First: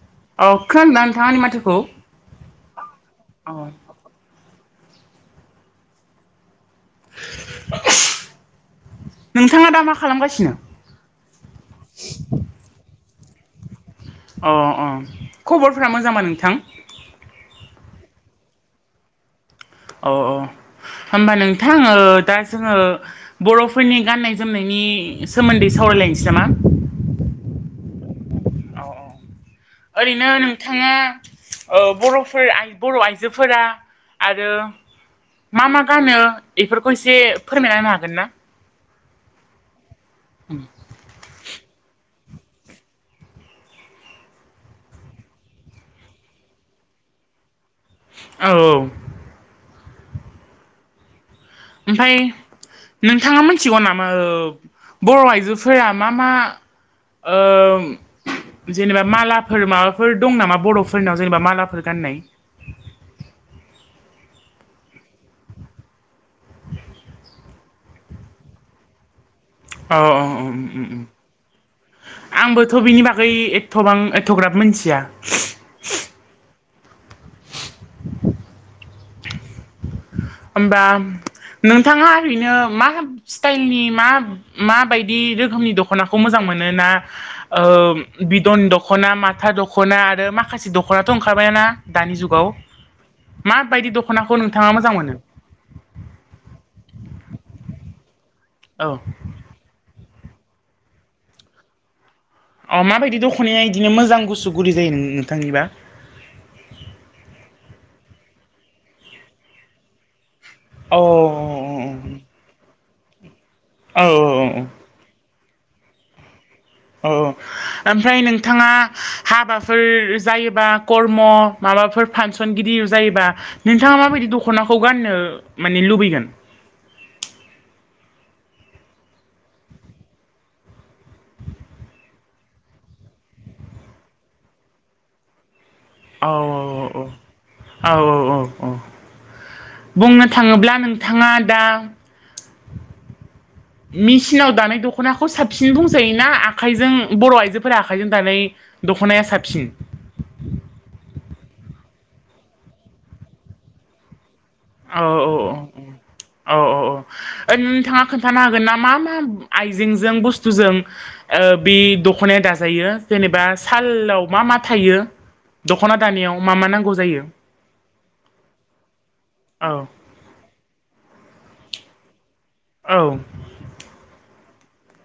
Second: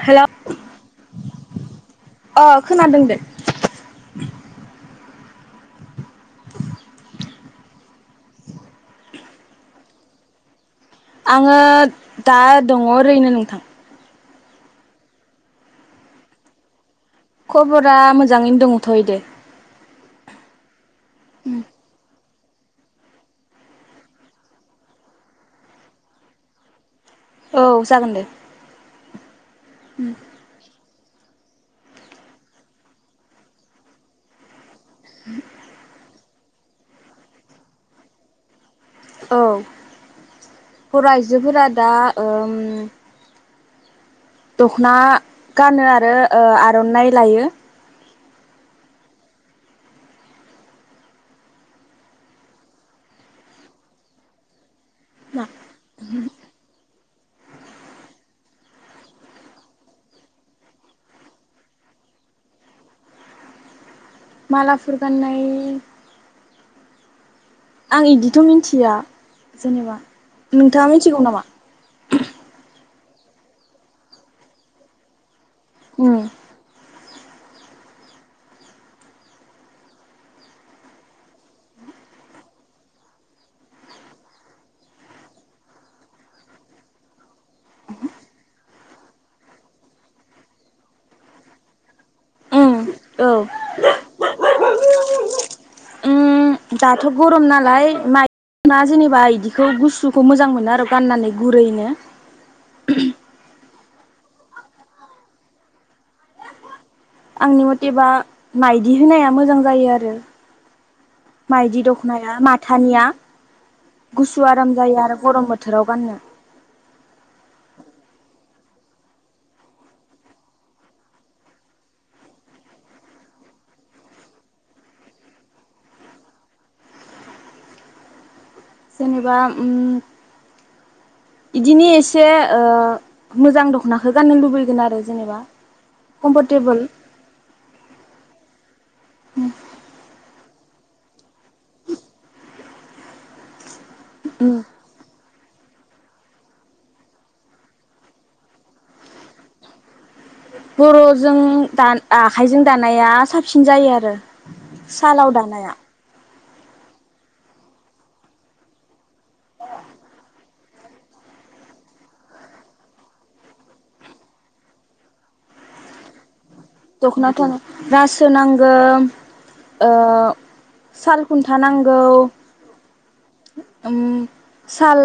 Hello औ खोनादों ना नोंथाङा आंनि माथोखौ अ खोनादों दे अ नोंथाङा दा मा खालामगासिनो आङो दा दङ ओरैनो नोंथां अ अ खबरफोरा मोजां बा नोंथां खबरा मोजाङैनो दङथ'योदे अ अ होमबा नोंथां ओ दा जोङो बर'फोरनि गान्नाय जोमनायनि सोमोन्दै सावरायलायनोसै नामा औ जागोन दे औ ओरैनो नोंथाङा औ बर'फोर आइ बर' आइजोफोरा आरो मा मा गानो एफोरखौ एसे फोरमायना होनो हागोन ना औ बर' आइजोफोरा दा ओम दखना गानो आरो ओ आर'नाइ लायो औ औ ओमफाय नोंथाङा मिथिगौ नामा औ बर' आइजोफोरा मा मा ओम जेनेबा मालाफोर माबाफोर दं नामा बर'फोरनाव जेनेबा मालाफोर गाननाय मालाफोर गान्नाय आं इदिथ' मिथिया जेनेबा अ अ अ उम नोंथाङा उम मिथिगौ नामा आंबोथ' बिनि बागै बागै एथबां एथ'ग्राब मिथिया उम हमबा नोंथाङा ओरैनो मा स्टाइलनि मा माबायदि रोखोमनि दख'नाखौ मोजां मोनो मोनोना ओ बिदन दख'ना माथा दख'ना आरो माखासे दख'नाथ' ओंखारबायाना दानि जुगाव उम औ माबायदि दख'नाखौ नोंथाङा मोजां मोनो उम दाथ' गरम नालाय माइरा औ जेनेबा इदिखौ गुसु खौ मोजां मोनो आरो गाननानै गुरैनो अ माबायदि दख'नाया इदिनो मोजां गुसु गुदि जायो नोंथांनिबा आंनि मथेबा माइदि होनाया मोजां जायो आरो अ माइदि दख'नाया माथानिया अ औ औ औ गुसु औ आराम जायो आरो गरम बोथोर बोथोराव गाननो औ औ ओमफ्राय नोंथाङा हाबाफोर जायोबा कर्म माबा माबाफोर फांसनगिरिद जायोबा नोंथाङा माबायदि दख'नाखौ गाननो माने लुबैगोन जेनेबा उम बिदिनो एसे ओ मोजां दख'नाखौ गाननो लुबैगोन आरो जेनेबा। औ कमफरटेबोल औ औ औ औ बुंनो थाङोब्ला नोंथाङा दा मेसिनाव उम दानाय दख'ना खौ साबसिन बुंजायोना आखाइजों बर' आइजोफोरा आखाइजों दानाय दख'नाया साबसिन [inaudible] बर'जों द आखाइजों दानाया साबसिन जायो आरो। औ सालाव दानाया औ औ औ औ ओय नोंथाङा खोन्थानो हागोन ना मा मा आइजेंजों बुस्थुजों बे दख'नाया दाजायो जेनेबा सालाव मा मा थायो दख'ना दानायाव। मा मा नांगौ जायो दख'ना दानो रासो नांगौ औ ओ साल खुन्थानांगौ औ साल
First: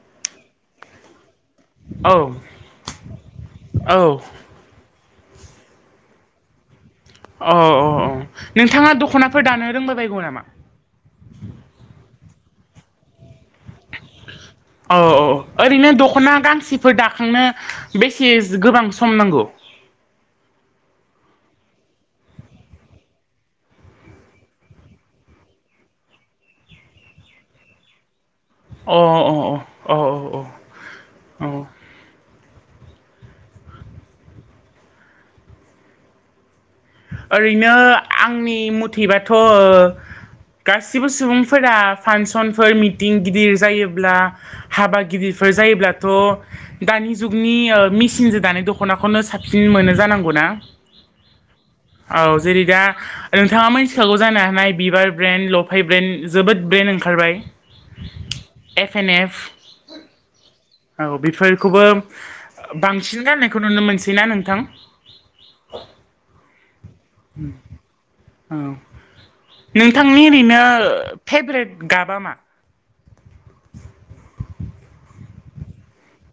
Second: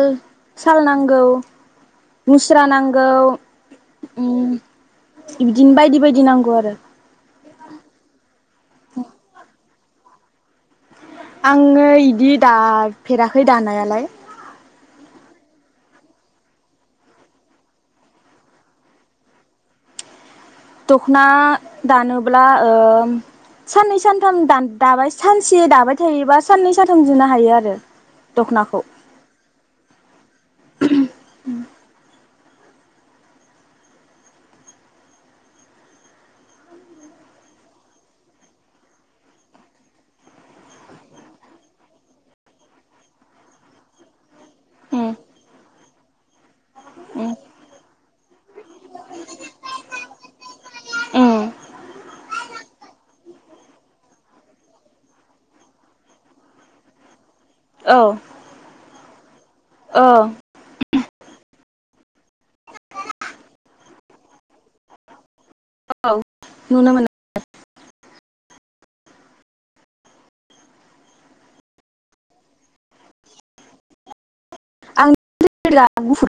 साल नांगौ। औ मुस्रा नांगौ औ ओम। बिदिनो बायदि बायदि नांगौ आरो् अ औ औ नोंथाङा दख'नाफोर दानो रोंबायबायगौ नामा? आङो इदि दाफेराखै दानायालाय। औ औ ओरैनो दख'ना गांसेफोर दाखांनो बेसे गोबां सम नांगौ? [inaudible] दख'ना दानोब्ला ओम साननै सानथाम दाबा सानसे दाबाय थायोबा साननै सानथाम जोंनो हायो आरो। दख'नाखौ अ अ औ औ औ औ ओरैनो आंनि मुथैबाथ' गासिबो सुबुंफोरा फांसनफोर मिथिं गिदिर जायोब्ला। हाबा उम गिदिरफोर जायोब्ला। थ' दानि जुगनि मेसिनजों दानाय दख'नाखौनो साबसिन मोनो जानांगौ ना। [inaudible] औ जेरै दा नोंथाङा मोनथिखागौ जानो हानाय बिबार ब्रेन्ड लफाय ब्रेन्ड जोबोद ब्रेन्ड देन ओंखारबाय औ एफ एन एफ औ औ बेफोरखौबो बांसिन गाननायखौ नुनो मोनसैना नोंथां। औ नुनो मोनो औ नोंथांनि ओरैनो फेभरेट गाबा मा? निला आरो गुफुर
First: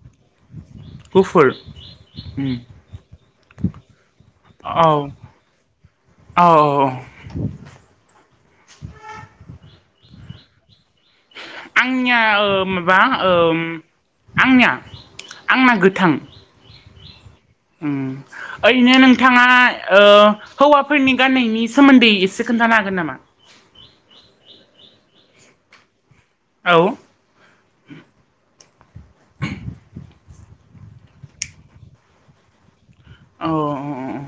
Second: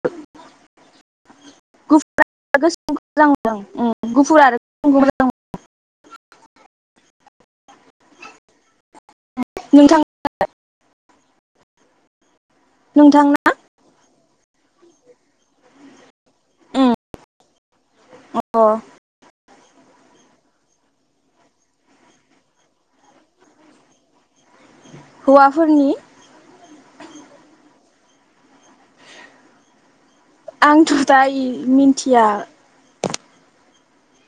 गुफुर गुफुर उम आरो गोसोमखौ मोजां मोनो आं ओम गुफुर आरो औ गोसोमखौ मोजां मोनो। औ औ औ नोंथां आलाय। आंनिया? ओ माबा ओ नोंथांना आंनिया आंना गोथां। उम ओम अ ओरैनो नोंथाङा ओ हौवाफोरनि गान्नायनि सोमोन्दै एसे खोन्थानो हागोन नामा? हौवाफोरनि औ आंथ' दायो मिन्थिया। औ औ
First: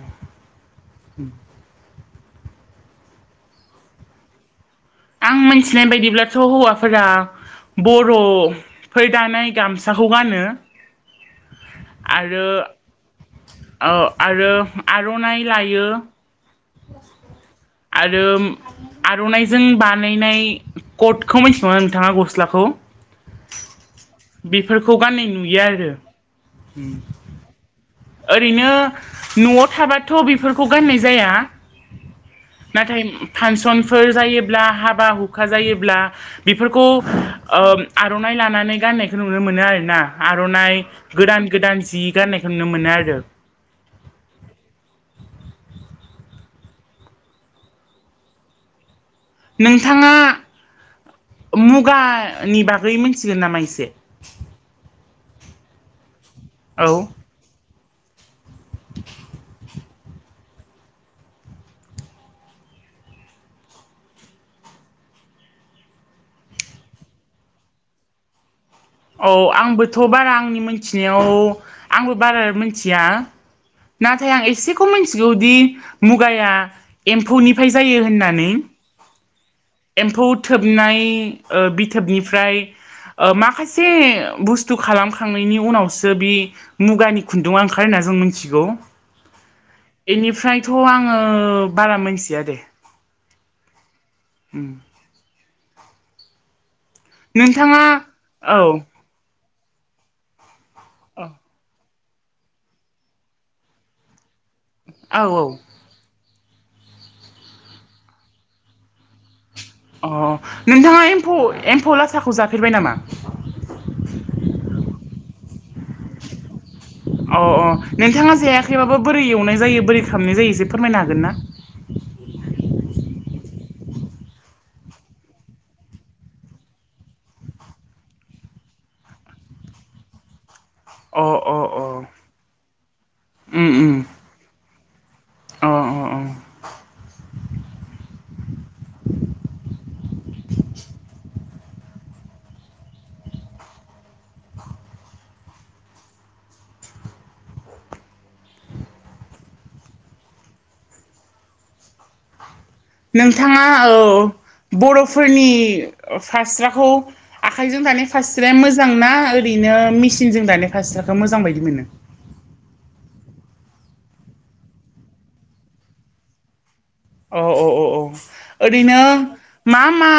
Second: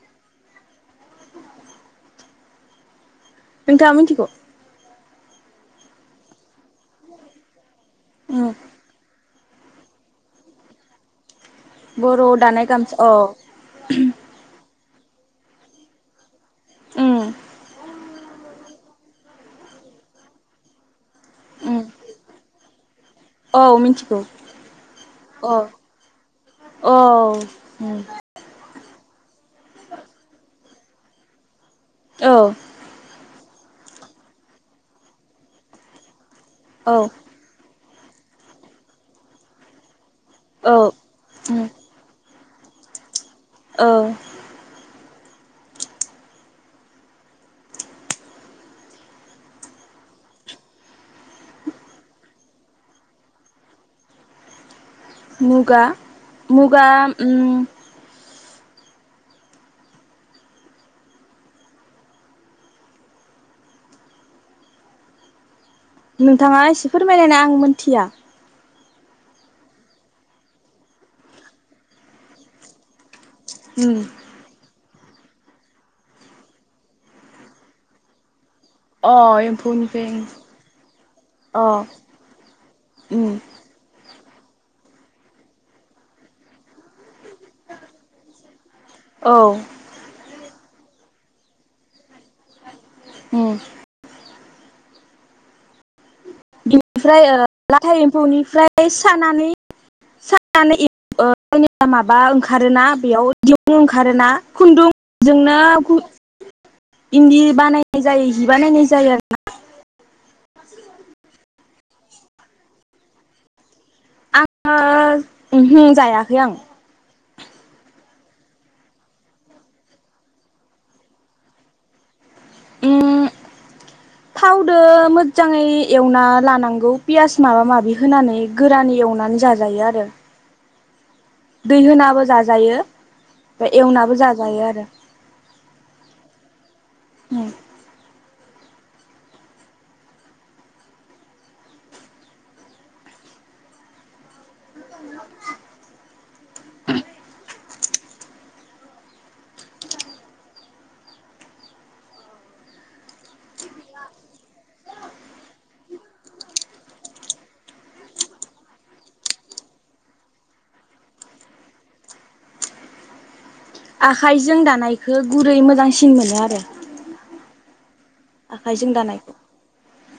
नोंथाङा मिथिगौ? आं मिथिनाय बायदिब्लाथ' हौवाफोरा बर' उम फोर दानाय गामसाखौ गानो बर' आरो दानाय गामसा औ आरो आर'नाइ लायो उम आरो आर'नाइजों बानायनाय कटखौ मिथिगौ उम ना नोंथाङा गस्लाखौ औ मिथिगौ बेफोरखौ गाननाय औ नुयो आरो औ उम ओरैनो न'आव थाबाथ' बेफोरखौ गाननाय जाया। औ नाथाय फांसनफोर जायोब्ला हाबा हुखा जायोब्ला बेफोरखौ औ ओ आर'नाइ लानानै गाननायखौ नुनो मोनो आरो ना आर'नाइ औ गोदान उम गोदान जि गान्नायखौ नुनो मोनो आरो। औ नोंथाङा मुगानि बागै मोनथिगोन नामा इसे मुगा मुगा ओम [inaudible] नोंथाङा एसे फोरमायलायना आं मोनथिया। औ आंबोथ' बारा आंनि मिथिनायाव आंबो बारा मिथिया। उम नाथाय आं एसे बे खौ मिथिगौदि मुगाया एम्फौनिफ्राय जायो होननानै। अ एम्फौनिफ्राय एम्फौ थोबनाय ओं अ बिथोबनिफ्राय उम माखासे बुस्थु खालामखांनायनि उनावसो बे मुगानि खुन्दुङा ओंखारो होनना जों मिथिगौ। औ बेनिफ्रायथ' आङो बारा मोनथिया दे। औ। ओम। ओमफ्राय ओ नोंथाङा लाथा औ एम्फौनिफ्राय सानानै सानानै [inaudible] औ [inaudible] माबा ओंखारोना बेयाव दिरुं ओंखारोना औ खुन्दुंजोंनो इन्दि बानायनाय जायो जि बानायनाय जायो आरो। अ नोंथाङा एम्फौ एम्फौ लाथाखौ जाफेरबाय नामा? आङो उमहो जायाखै आं। अ अ नोंथाङा जायाखैबाबो बोरै एवनाय जायो बोरै खालामनाय जायो एसे फोरमायनो हागोन ना? [inaudible] उम थावदो मोजाङै एवना लानांगौ पियास माबा माबि होनानै गोरानै एवनानै जाजायो आरो। अ अ दै अ होनाबो जाजायो ओमफाय एवनाबो जाजायो आरो। औ औ औ। [inaudible] [inaudible] नोंथाङा औ बर'फोरनि फास्राखौ आखाइजों दानाय फास्राया मोजांना ओरै नो मेसिनजों दानाय फास्राखौ मोजां बायदि मोनो? आखाइजों दानायखौ गुरै मोजांसिन मोनो आरो। अ अ अ अ आखाइजों ओरैनो दानायखौ मा मा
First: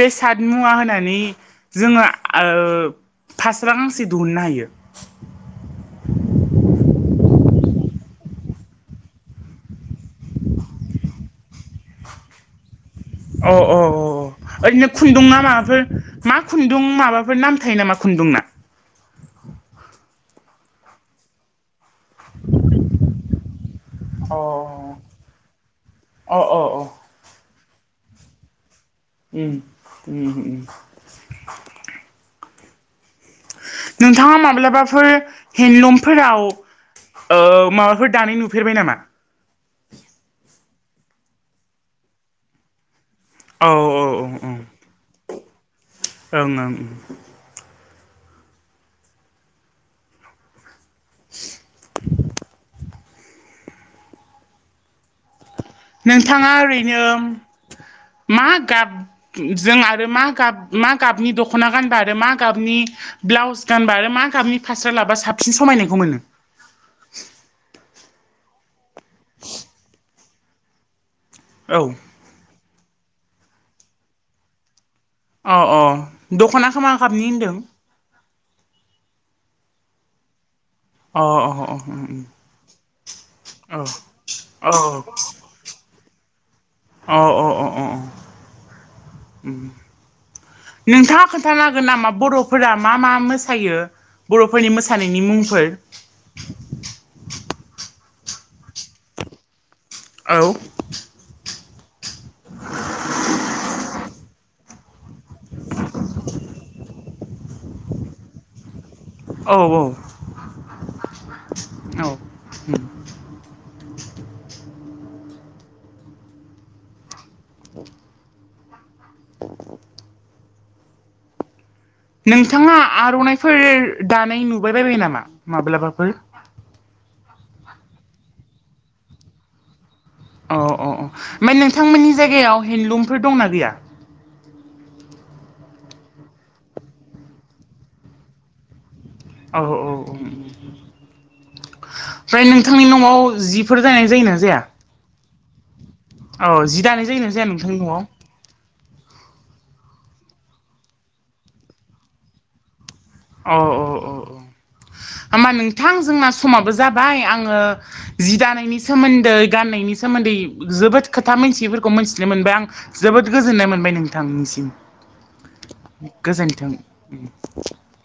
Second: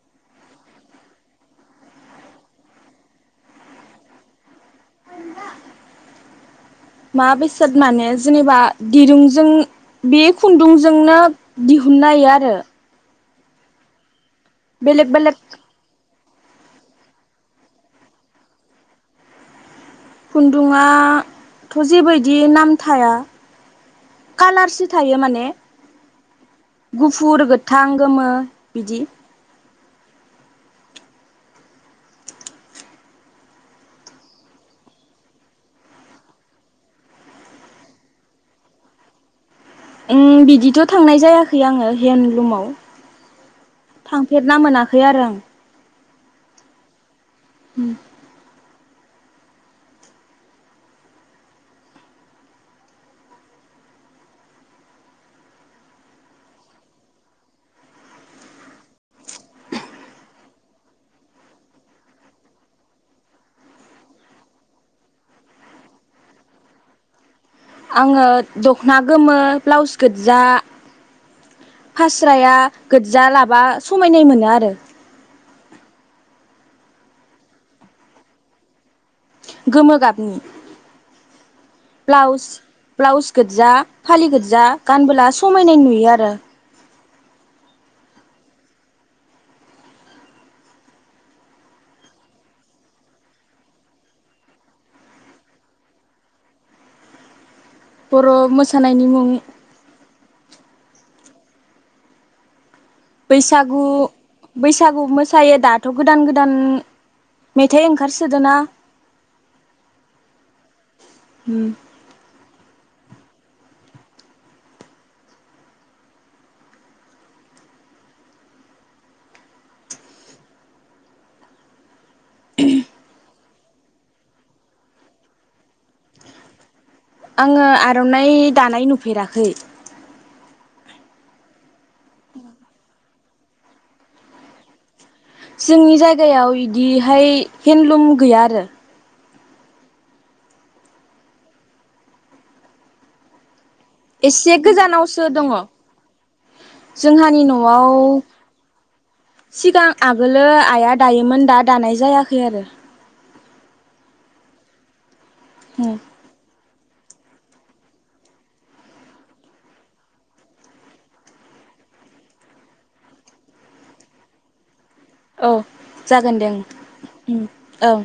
बेसाद मुवा होनानै जोङो ओ फास्रा गांसे दिहुननो हायो? मा बेसाद माने जेनेबा दिरुंजों बे खुन्दुंजोंनो दिहुन नाय आरो। अ औ औ ओरैनो बेलेग खुनदुं बेलेग ना माजों मा खुन्दुं माबाफोर नाम थायो नामा खुन्दुंना? खुन्दुङा थ' जेबायदि नाम थाया अ कालारसो थायो माने अ अ अ गुफुर गोथां गोमो बिदि। उम उम उम नोंथाङा माब्लाबाफोर हेन्दलुमफोराव ओ माबाफोर दानाय नुफेरबाय नामा? उम बिदिथ' थांनाय जायाखै आङो हेन्दलुमाव। औ औ ओं थांफेरना मोनाखै आरो आं ओं ओं उम [inaudible] नोंथाङा ओरैनो मा गाब जों आरो मा गाब मा गाबनि दख'ना गानब आरो मा गाबनि ब्लाउस गानबा आरो मा गाबनि फास्रा लाबा साबसिन समायनायखौ मोनो? आङो दखना गोमो ब्लाउस गोजा औौ फास्राया गोज्जा लाबा समायनाय मोनो आरो‌ औ औ दख'ना खौ मा गाबनि होनदों? गोमो गाबनि अ अ ब्लाउस ब्लाउस गोजा फालि गोजा औ गानबोला समायनाय नुयो आरो। [unintelligible] औ औ अ अ नोंथाङा खोन्थानो हागोन नामा बर'फोरा मा मा मोसायो? बर'फोरनि मोसानायनि मुंफोर? बर' मोसानायनि मुं औ बैसागु बैसागु मोसायो दाथ' गोदान गोदान मेथाइ ओंखारसोदोना औ औ औ उम नोंथाङा आर'नायफोर दानाय नुबाय बायबाय नामा माब्लाबाफोर? [inaudible] आङो आर'नाइ दानाय नुफेराखै अ अ अ ओमफ्राय नोंथांमोननि जायगायाव हेडलुमफोर दंना गैया? जोंनि जायगायाव बिदिहाय हेन्दलुम गैया आरो। औ औ औ उम ओमफ्राय नोंथांनि न'आव जि एसे गोजानावसो दङो औ जि दानाय जायोना जोंहानि जाया नोंथांनि न'आव औ सिगां आगोलो आइया दायोमोन दा दानाय जायाखै आरो। अ अ अ होमबा नोंथां जोंना समाबो जा जाबाय आङो जि दानायनि सोमोन्दै गाननायनि सोमोन्दै जोबोद खोथा मोनथि खौ मोनथिनो मोनबाय आं जोबोद गोजोननाय मोनबाय नोंथांनिसिम। औ जागोन दे गोजोन्थों ओं ओं